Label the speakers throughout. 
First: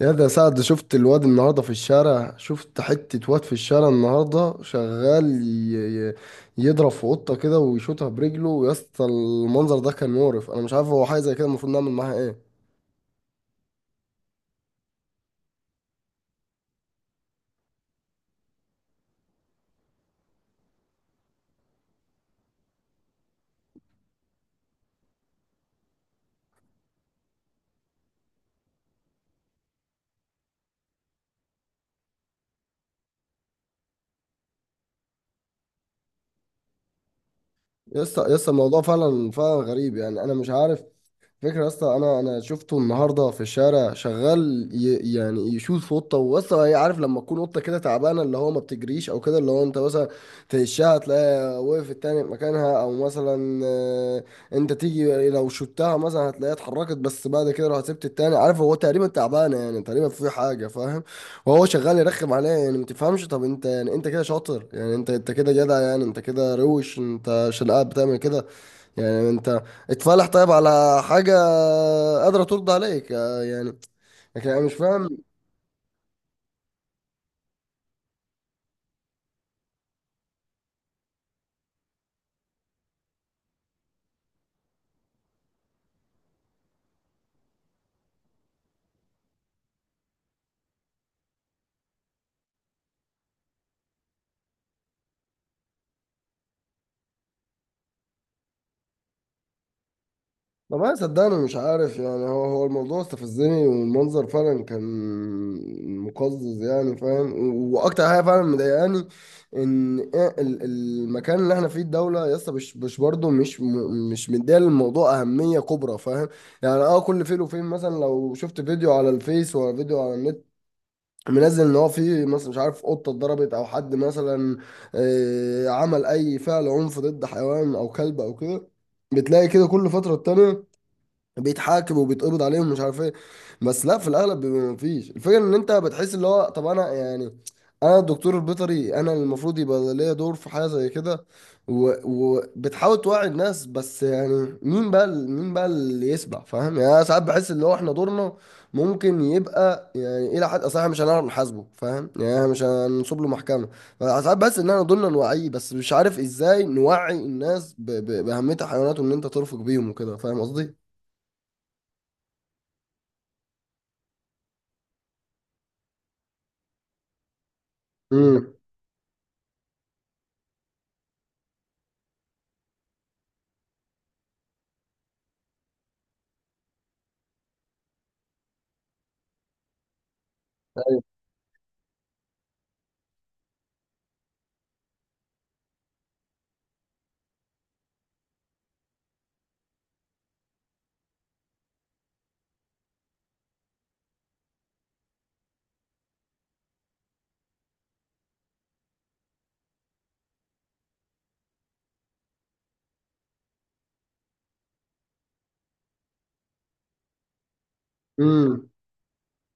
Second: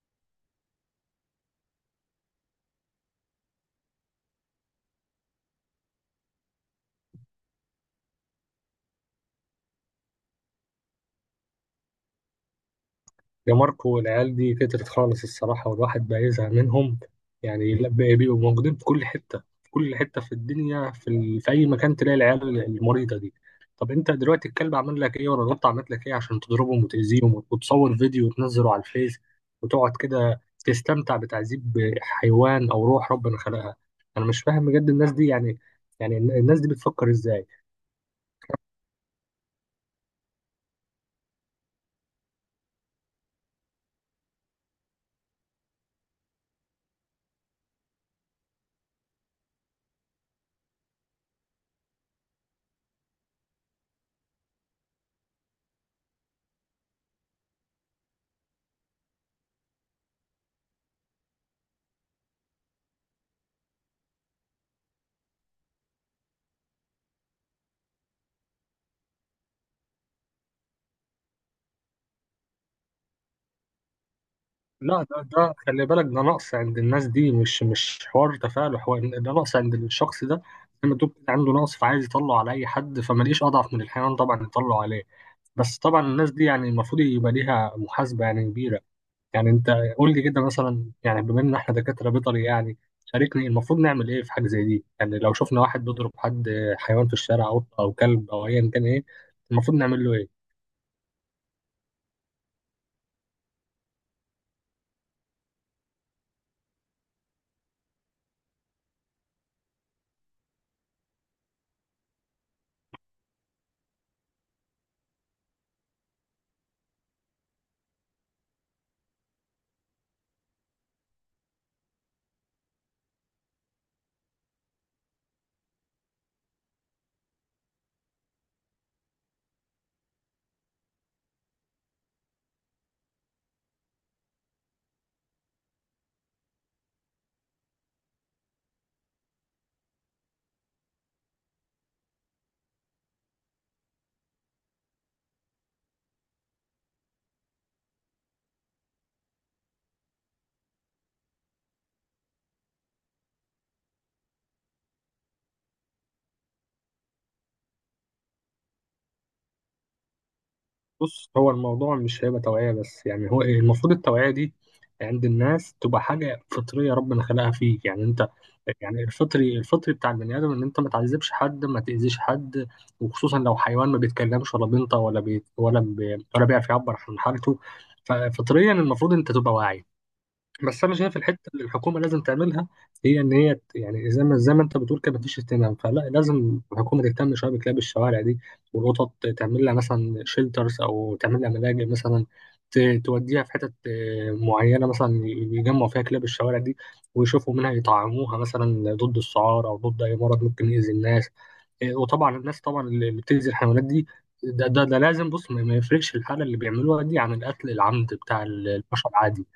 Speaker 1: يا ده سعد، شفت الواد النهارده في الشارع. شفت حتة واد في الشارع النهارده شغال يضرب في قطة كده ويشوطها برجله. يا اسطى، المنظر ده كان مقرف. انا مش عارف، هو حاجة زي كده المفروض نعمل معاها ايه؟
Speaker 2: يا ماركو، العيال دي كترت خالص الصراحة، والواحد بقى يزهق منهم. يعني لا بقى بيبقوا موجودين في كل حتة، في الدنيا، في أي مكان تلاقي العيال المريضة دي. طب أنت دلوقتي الكلب عمل لك إيه، ولا القطة عملت لك إيه، عشان تضربهم وتأذيهم وتصور فيديو وتنزله على الفيس، وتقعد كده تستمتع بتعذيب حيوان أو روح ربنا خلقها؟ أنا مش فاهم بجد الناس دي يعني. يعني الناس دي بتفكر إزاي؟
Speaker 1: يا اسطى يا اسطى، الموضوع فعلا فعلا غريب، يعني انا مش عارف. فكرة يا اسطى، انا شفته النهارده في الشارع شغال يعني يشوط في قطه. واسطى، هي عارف لما تكون قطه كده تعبانه، اللي هو ما بتجريش او كده، اللي هو انت مثلا تهشها تلاقيها وقفت تاني في مكانها، او مثلا آه، انت تيجي لو شوتها مثلا هتلاقيها اتحركت، بس بعد كده لو سبت التاني عارف هو تقريبا تعبانه، يعني تقريبا في حاجه فاهم. وهو شغال يرخم عليها. يعني ما تفهمش، طب انت يعني انت كده شاطر؟ يعني انت كده جدع؟ يعني انت كده روش انت عشان قاعد بتعمل كده؟ يعني انت اتفلح طيب على حاجة قادرة ترضى عليك؟ آه، يعني لكن انا مش
Speaker 2: لا،
Speaker 1: فاهم.
Speaker 2: ده خلي بالك، ده نقص عند الناس دي، مش حوار تفاعل، حوار ده نقص عند الشخص ده. لما تقول كده عنده نقص، فعايز يطلع على اي حد، فما لقيش اضعف من الحيوان طبعا يطلع عليه. بس طبعا الناس دي يعني المفروض يبقى ليها محاسبه يعني كبيره. يعني انت قول لي كده مثلا، يعني بما ان احنا دكاتره بيطري يعني، شاركني المفروض نعمل ايه في حاجه زي دي؟ يعني لو شفنا واحد بيضرب حد، حيوان في الشارع، قطه او كلب او ايا كان، ايه المفروض نعمل له ايه؟
Speaker 1: والله صدقني مش عارف، يعني هو الموضوع استفزني، والمنظر فعلا كان مقزز يعني فاهم. واكتر حاجة فعلا مضايقاني ان ايه المكان اللي احنا فيه، الدولة يا اسطى مش برضه مش مديه للموضوع اهمية كبرى فاهم. يعني اه، كل فين وفين مثلا لو شفت فيديو على الفيس ولا فيديو على النت منزل ان هو في مثلا مش عارف قطه اتضربت، او حد مثلا آه، عمل اي فعل عنف ضد حيوان او كلب او كده، بتلاقي كده كل فتره تانية بيتحاكموا وبيتقبض عليهم مش عارف ايه. بس لا، في الاغلب بيبقى مفيش. الفكره ان انت بتحس اللي هو طب انا يعني انا الدكتور البيطري، انا المفروض يبقى ليا دور في حاجه زي كده وبتحاول توعي الناس. بس يعني مين بقى مين بقى اللي يسمع فاهم؟ يعني انا ساعات بحس اللي هو احنا دورنا ممكن يبقى يعني الى حد، اصل احنا مش هنعرف نحاسبه فاهم، يعني احنا مش هنصب له محكمه. ساعات بحس ان احنا دورنا نوعيه، بس مش عارف ازاي نوعي الناس باهميه الحيوانات، وان انت ترفق بيهم وكده فاهم قصدي.
Speaker 2: بص، هو الموضوع مش هيبقى توعية بس، يعني هو المفروض التوعية دي عند الناس تبقى حاجة فطرية ربنا خلقها فيك. يعني انت
Speaker 1: امم.
Speaker 2: يعني الفطري، الفطري بتاع البني آدم ان انت ما تعذبش حد، ما تأذيش حد. وخصوصا لو حيوان ما بيتكلمش ولا بينطق ولا بيعرف يعبر عن حالته. ففطريا المفروض انت تبقى واعي. بس انا شايف الحته اللي الحكومه لازم تعملها، هي ان يعني زي ما انت بتقول كده، مفيش اهتمام. فلا، لازم الحكومه تهتم شويه بكلاب الشوارع دي والقطط. تعمل لها مثلا شيلترز، او تعمل لها ملاجئ مثلا. توديها في حتت معينه، مثلا يجمعوا فيها كلاب الشوارع دي ويشوفوا منها، يطعموها مثلا ضد السعار او ضد اي مرض ممكن يأذي الناس. وطبعا الناس طبعا اللي بتأذي الحيوانات دي، ده لازم بص، ما ما يفرقش الحالة اللي بيعملوها دي عن القتل العمد بتاع
Speaker 1: امم.
Speaker 2: البشر. عادي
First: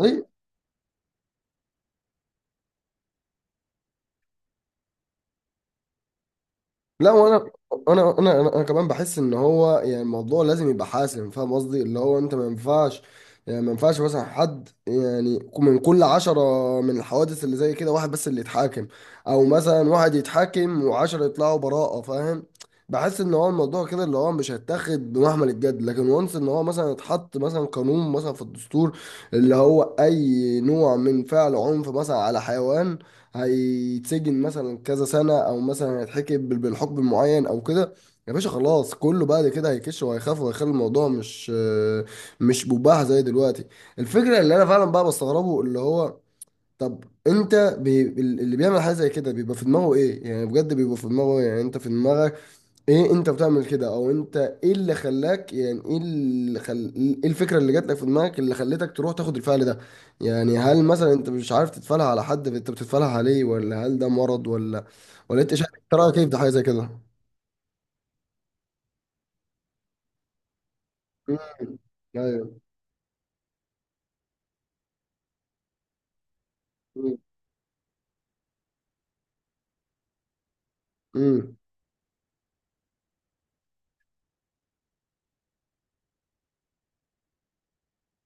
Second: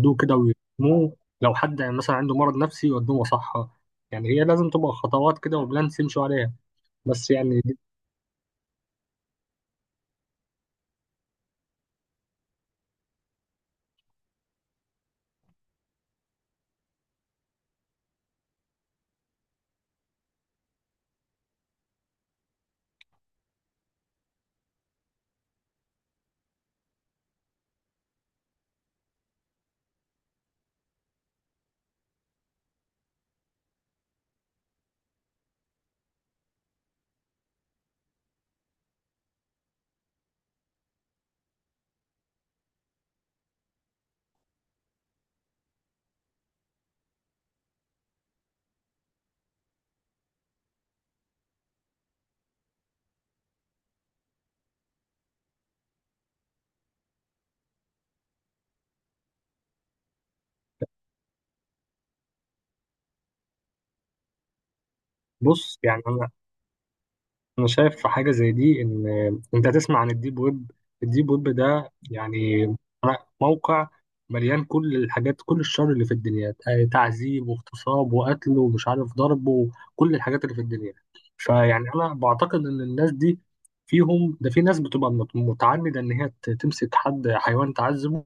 Speaker 1: اي.
Speaker 2: كده ويرموه. لو حد مثلا عنده مرض نفسي يودوه مصحة. يعني هي لازم تبقى خطوات كده وبلانس يمشوا عليها.
Speaker 1: لا،
Speaker 2: بس
Speaker 1: وانا
Speaker 2: يعني
Speaker 1: انا انا انا أنا كمان بحس ان هو يعني الموضوع لازم يبقى حاسم فاهم قصدي، اللي هو انت ما ينفعش يعني ما ينفعش مثلا حد، يعني من كل 10 من الحوادث اللي زي كده واحد بس اللي يتحاكم، او مثلا واحد يتحاكم وعشرة يطلعوا براءة فاهم. بحس ان هو الموضوع كده اللي هو مش هيتاخد بمحمل الجد. لكن وانس ان هو مثلا اتحط مثلا قانون مثلا في الدستور، اللي هو اي نوع من فعل عنف مثلا على حيوان هيتسجن مثلا كذا سنة، او مثلا هيتحكم بالحكم المعين او كده. يا باشا خلاص، كله بعد كده هيكش وهيخاف وهيخلي الموضوع مش مباح زي دلوقتي. الفكرة اللي انا فعلا بقى بستغربه اللي هو طب انت اللي بيعمل حاجة زي كده بيبقى في دماغه ايه؟ يعني بجد بيبقى في دماغه إيه؟ يعني انت في دماغك ايه انت بتعمل كده؟ او انت ايه اللي خلاك يعني ايه الفكره اللي جات لك في دماغك اللي خلتك تروح تاخد الفعل ده؟ يعني هل مثلا انت مش عارف تتفعلها على حد انت بتتفعلها عليه؟ ولا هل ده مرض؟ ولا ولا انت شايف،
Speaker 2: بص،
Speaker 1: انت
Speaker 2: يعني
Speaker 1: رايك كيف ده حاجه زي كده؟
Speaker 2: انا شايف في حاجه زي دي، ان انت تسمع عن الديب ويب. الديب
Speaker 1: مم.
Speaker 2: ويب ده
Speaker 1: ايوه.
Speaker 2: يعني موقع مليان كل الحاجات، كل الشر اللي في الدنيا.
Speaker 1: مم.
Speaker 2: تعذيب واغتصاب وقتل ومش عارف ضرب وكل الحاجات اللي في الدنيا.
Speaker 1: مم.
Speaker 2: فيعني انا بعتقد ان الناس دي فيهم ده، في ناس بتبقى متعمده ان تمسك حد حيوان تعذبه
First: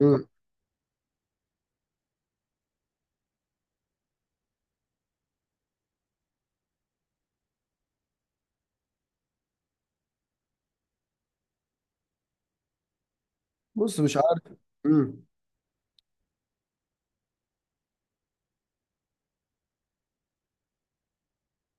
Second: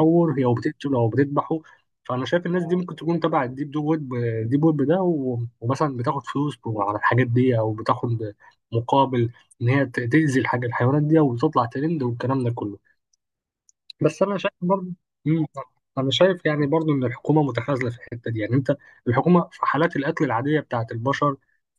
Speaker 1: مم.
Speaker 2: هي، وبتقتله او بتذبحه. فانا شايف الناس دي ممكن تكون تبع الديب دو ويب، ديب ويب ده، ومثلا بتاخد فلوس على الحاجات دي، او بتاخد مقابل ان تأذي الحاجه الحيوانات دي وتطلع ترند والكلام ده كله.
Speaker 1: بص مش
Speaker 2: بس انا
Speaker 1: عارف.
Speaker 2: شايف برضه.
Speaker 1: مم.
Speaker 2: مم. انا شايف يعني برضه ان الحكومه متخاذله في الحته دي. يعني انت الحكومه في حالات القتل العاديه بتاعت البشر،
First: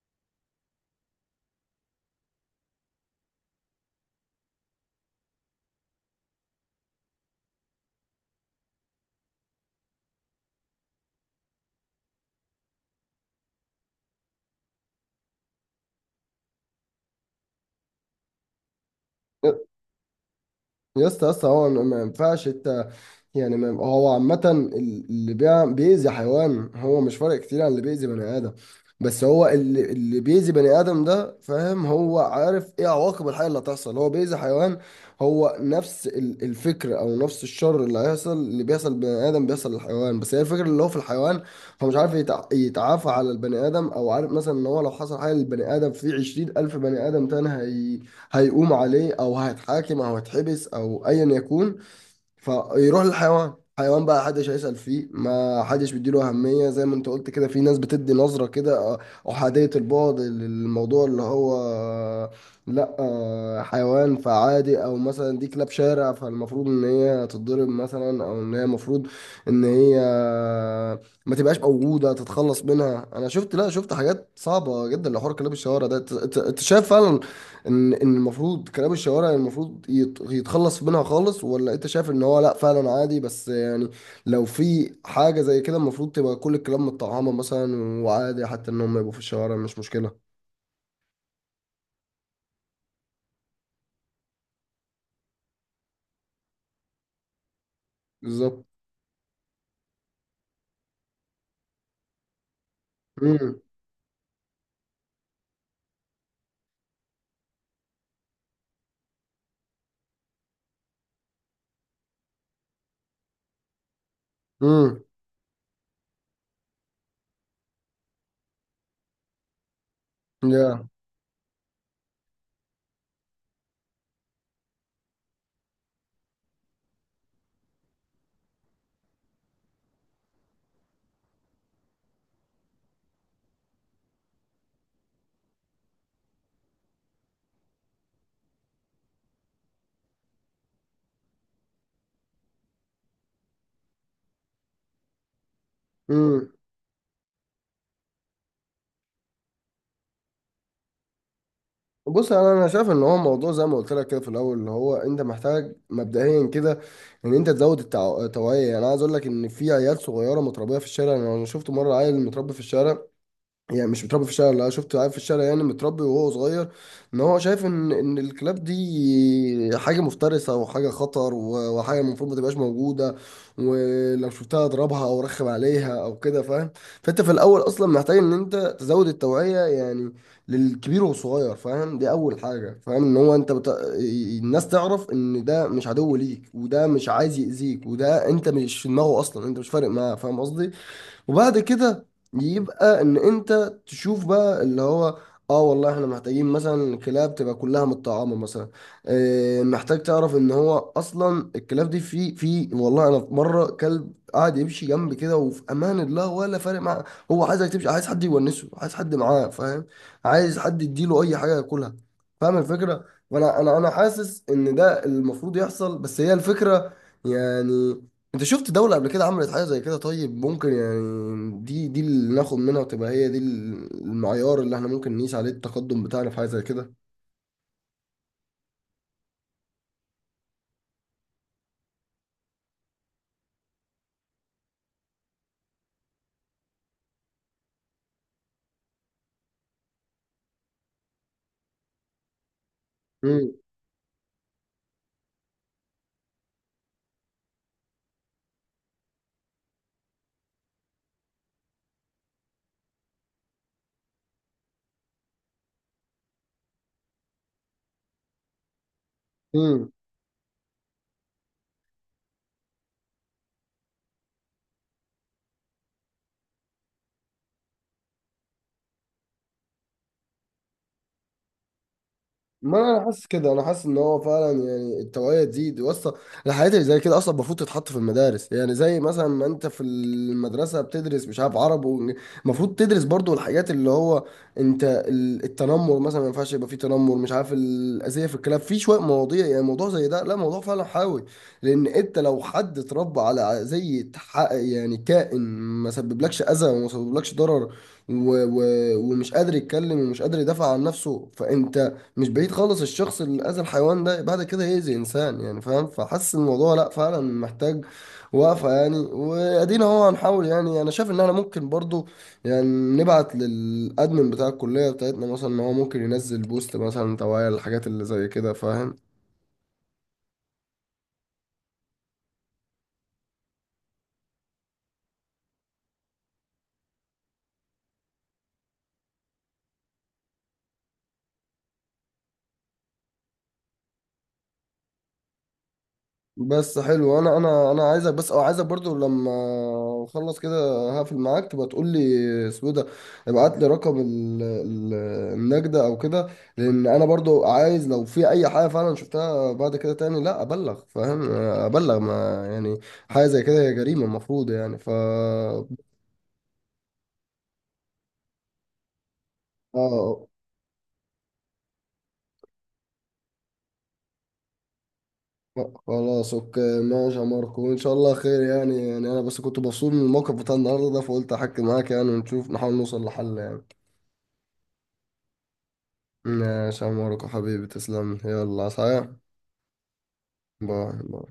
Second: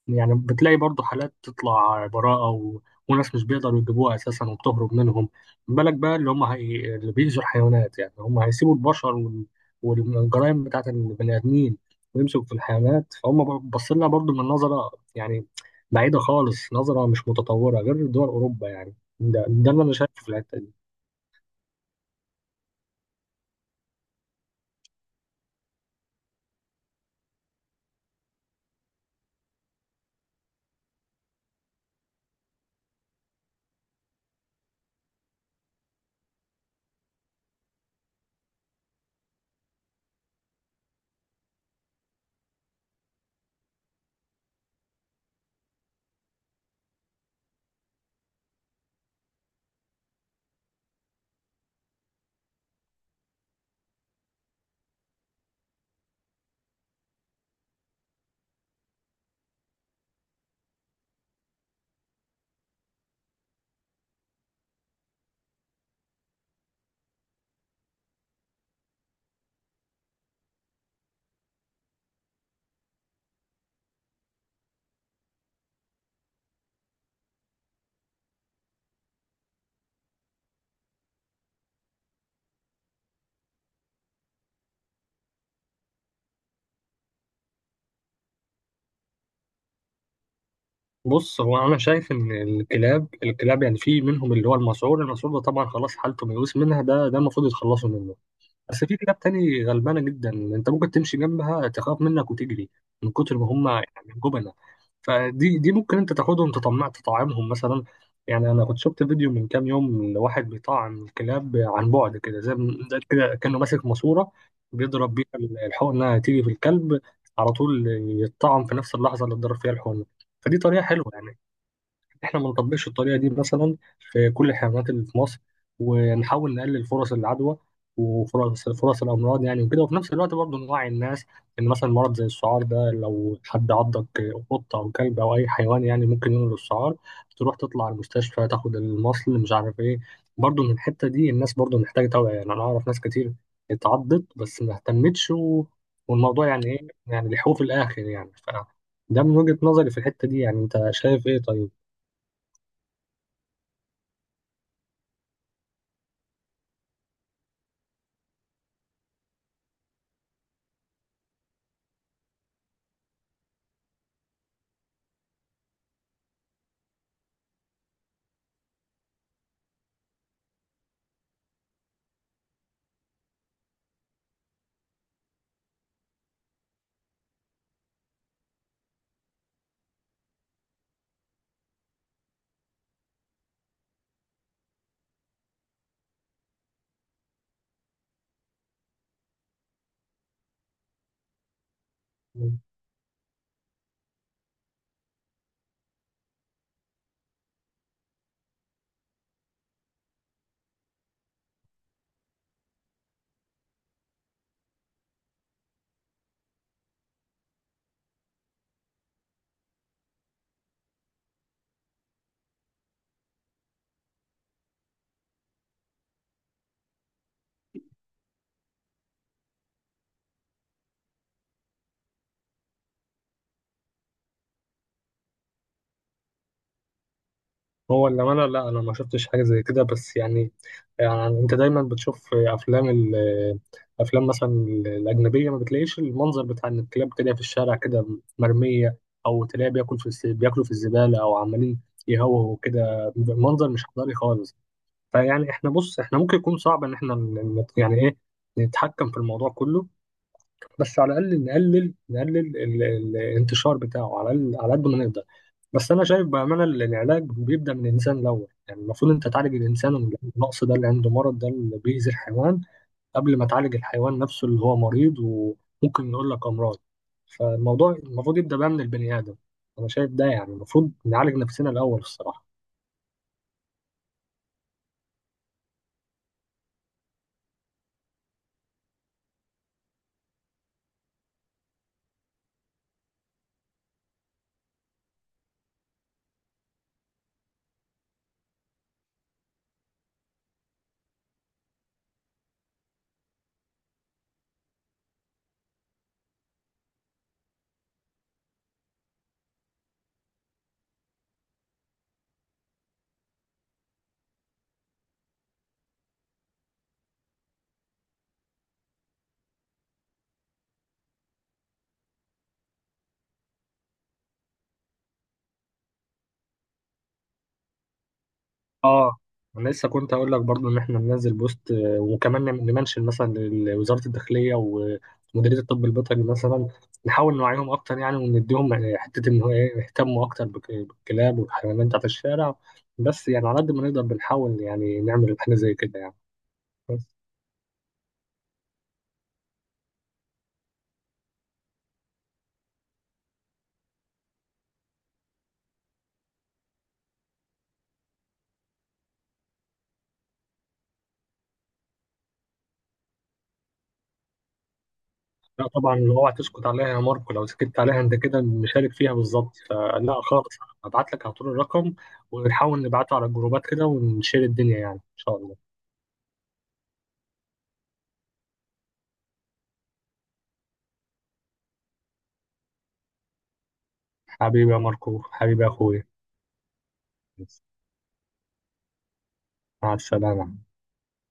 Speaker 2: يعني بتلاقي برضه حالات تطلع براءه، وناس مش بيقدروا يجيبوها اساسا وبتهرب منهم. بالك بقى اللي بيأذوا الحيوانات، يعني هم هيسيبوا البشر والجرائم بتاعت البني ادمين ويمسكوا في الحيوانات؟ فهم باصين لنا برضه من نظره يعني بعيده خالص، نظره مش متطوره غير دول اوروبا يعني. ده اللي انا شايفه في الحته دي.
Speaker 1: يا اسطى يا اسطى، هو ما ينفعش انت، يعني ما هو عامة اللي بيأذي حيوان هو مش فارق كتير عن اللي بيأذي بني آدم. بس هو اللي بيأذي بني آدم ده فاهم هو عارف ايه عواقب الحاجة اللي هتحصل. هو بيأذي حيوان، هو نفس الفكر او نفس الشر اللي هيحصل، اللي بيحصل لبني آدم بيحصل للحيوان. بس هي الفكرة اللي هو في الحيوان هو مش عارف يتعافى على البني آدم، او عارف مثلا ان هو لو حصل حاجة للبني آدم في 20,000 بني آدم تاني هي هيقوم عليه او هيتحاكم او هيتحبس او ايا يكون. فيروح للحيوان. حيوان بقى حدش هيسأل فيه، ما حدش بيديله أهمية. زي ما انت قلت كده، في ناس بتدي نظرة كده آه، أحادية البعد للموضوع اللي هو آه، لا آه، حيوان فعادي، او مثلا دي كلاب شارع فالمفروض ان هي تتضرب مثلا، او ان هي المفروض ان هي ما تبقاش موجودة تتخلص منها. انا شفت، لا شفت حاجات صعبة جدا لحوار كلاب الشوارع ده. انت أنت شايف فعلا ان ان المفروض كلام الشوارع يعني المفروض يتخلص منها خالص، ولا انت شايف ان هو لا فعلا عادي، بس يعني لو في حاجة زي كده المفروض تبقى كل الكلام متطعمة مثلا، وعادي حتى ان هم يبقوا في الشوارع مش مشكلة؟
Speaker 2: بص، هو انا شايف ان الكلاب يعني في منهم اللي هو المسعور، المسعور ده طبعا خلاص حالته ميؤوس منها، ده المفروض يتخلصوا منه.
Speaker 1: بالظبط.
Speaker 2: بس في كلاب تاني غلبانة جدا، انت ممكن تمشي جنبها تخاف منك وتجري من كتر ما
Speaker 1: امم.
Speaker 2: هم يعني جبنة. فدي ممكن انت تاخدهم تطمع تطعمهم مثلا. يعني انا كنت شفت فيديو من كام يوم لواحد بيطعم الكلاب عن بعد كده، زي زي كده كانه ماسك ماسورة.
Speaker 1: امم.
Speaker 2: بيضرب بيها الحقنة انها تيجي في الكلب على طول، يتطعم في نفس اللحظة اللي اتضرب فيها الحقنة. فدي طريقة
Speaker 1: يا.
Speaker 2: حلوة يعني. احنا ما نطبقش الطريقه دي مثلا في كل الحيوانات اللي في مصر، ونحاول نقلل فرص العدوى وفرص الامراض يعني وكده. وفي نفس الوقت برضه نوعي الناس ان مثلا مرض زي السعار ده، لو حد عضك، قطه او كلب او اي حيوان، يعني ممكن ينقل السعار، تروح تطلع على المستشفى تاخد المصل مش عارف ايه. برضه من الحته دي الناس برضه محتاجه توعيه. يعني انا اعرف ناس كتير اتعضت بس ما اهتمتش، والموضوع
Speaker 1: امم.
Speaker 2: يعني ايه يعني لحقوه في الاخر يعني ده من وجهة نظري في الحتة دي. يعني انت شايف ايه طيب؟
Speaker 1: بص انا شايف ان هو موضوع زي ما قلت لك كده في الاول، اللي هو انت محتاج مبدئيا كده ان انت تزود التوعيه. يعني عايز اقول لك ان في عيال صغيره متربيه في الشارع. انا شفت مره عيل متربي في الشارع، يعني مش متربي في الشارع، لا شفته قاعد في الشارع يعني متربي وهو صغير، ان هو شايف ان ان الكلاب دي حاجه مفترسه وحاجه خطر وحاجه المفروض ما تبقاش موجوده، ولو شفتها اضربها او رخم عليها او كده فاهم. فانت في الاول اصلا محتاج ان انت تزود التوعيه يعني، للكبير والصغير فاهم. دي اول حاجه فاهم، ان هو انت الناس تعرف ان ده مش عدو ليك، وده مش عايز يأذيك، وده انت مش في دماغه اصلا، انت مش فارق معاه فاهم قصدي. وبعد كده يبقى ان انت تشوف بقى اللي هو اه والله احنا محتاجين مثلا الكلاب تبقى كلها متطعمه مثلا. اه محتاج تعرف ان هو اصلا الكلاب دي في في والله انا في مره كلب قاعد يمشي جنبي كده وفي امان الله، ولا فارق معاه. هو عايزك تمشي، عايز حد يونسه، عايز حد معاه فاهم، عايز حد يديله اي حاجه ياكلها فاهم الفكره. فانا انا انا حاسس ان ده المفروض يحصل. بس هي الفكره، يعني انت شفت دولة قبل كده عملت حاجة زي كده؟ طيب ممكن يعني دي اللي ناخد منها، وتبقى هي دي المعيار اللي احنا ممكن نقيس عليه التقدم بتاعنا في حاجة زي كده.
Speaker 2: هو اللي انا لا، انا ما شفتش حاجه زي كده بس يعني، يعني انت دايما بتشوف افلام افلام مثلا الاجنبيه، ما بتلاقيش المنظر بتاع ان الكلاب بتلاقيها في الشارع كده مرميه، او تلاقيها بياكل في بياكلوا في الزباله، او عمالين يهوهوا كده. منظر مش حضاري خالص. فيعني احنا بص، احنا ممكن يكون صعب ان احنا يعني ايه نتحكم في الموضوع كله، بس على الاقل نقلل، نقلل ال- الانتشار بتاعه على على قد ما نقدر. بس انا شايف بامانه العلاج بيبدا من الانسان الاول. يعني المفروض انت تعالج
Speaker 1: امم.
Speaker 2: الانسان من النقص ده اللي عنده، مرض ده اللي بيأذي الحيوان، قبل ما تعالج الحيوان نفسه اللي هو مريض وممكن يقول لك امراض. فالموضوع المفروض يبدا بقى من البني ادم. انا شايف ده يعني المفروض نعالج نفسنا الاول الصراحه.
Speaker 1: ما انا حاسس كده، انا حاسس ان هو فعلا يعني التوعيه تزيد واسطه. الحاجات اللي زي كده اصلا المفروض تتحط في المدارس. يعني زي مثلا ما انت في المدرسه بتدرس مش عارف عرب المفروض تدرس برضو الحاجات اللي هو انت التنمر مثلا. ما ينفعش يبقى فيه تنمر مش عارف الاذيه في الكلام، في شويه مواضيع يعني موضوع زي ده، لا موضوع فعلا حيوي. لان انت لو حد اتربى على زي يعني كائن ما سببلكش اذى وما سببلكش ضرر، و... و... ومش قادر يتكلم ومش قادر يدافع عن نفسه، فانت مش بعيد خالص الشخص اللي اذى الحيوان ده بعد كده يأذي انسان يعني فاهم. فحس الموضوع لا فعلا محتاج وقفة يعني. وادينا اهو هنحاول. يعني انا شايف ان احنا ممكن برضو يعني نبعت للادمن بتاع الكلية بتاعتنا مثلا، ان هو ممكن ينزل بوست مثلا توعية للحاجات اللي زي كده فاهم.
Speaker 2: اه، انا لسه كنت اقول لك برضو ان احنا ننزل بوست، وكمان نمنشن مثلا لوزاره الداخليه ومديريه الطب البيطري مثلا. نحاول نوعيهم اكتر يعني، ونديهم حته ان هو ايه، يهتموا اكتر بالكلاب والحيوانات بتاعت الشارع. بس يعني على قد ما نقدر بنحاول يعني نعمل حاجه زي كده يعني.
Speaker 1: بس
Speaker 2: بس
Speaker 1: حلو، انا عايزك بس، او عايزك برضو لما اخلص كده هقفل معاك تبقى تقول لي اسمه إيه ده. ابعت لي رقم النجدة او كده، لان انا برضو عايز لو في اي حاجة فعلا شفتها بعد كده تاني لا ابلغ فاهم. ابلغ ما يعني حاجة زي كده هي جريمة المفروض يعني ف آه،
Speaker 2: لا طبعا اوعى تسكت عليها يا ماركو، لو سكت عليها انت كده مشارك فيها بالظبط. فلا
Speaker 1: آه،
Speaker 2: خالص، هبعت لك على طول الرقم، ونحاول نبعته على الجروبات كده ونشير الدنيا يعني، ان شاء الله.
Speaker 1: خلاص اوكي ماشي يا ماركو، وان شاء الله خير. يعني يعني انا بس كنت مبسوط من الموقف بتاع النهارده ده، فقلت احكي معاك يعني ونشوف نحاول نوصل لحل يعني.
Speaker 2: حبيبي يا ماركو، حبيبي يا اخويا.
Speaker 1: ماشي يا ماركو حبيبي، تسلم. يلا صحيح،
Speaker 2: مع السلامة.
Speaker 1: باي باي.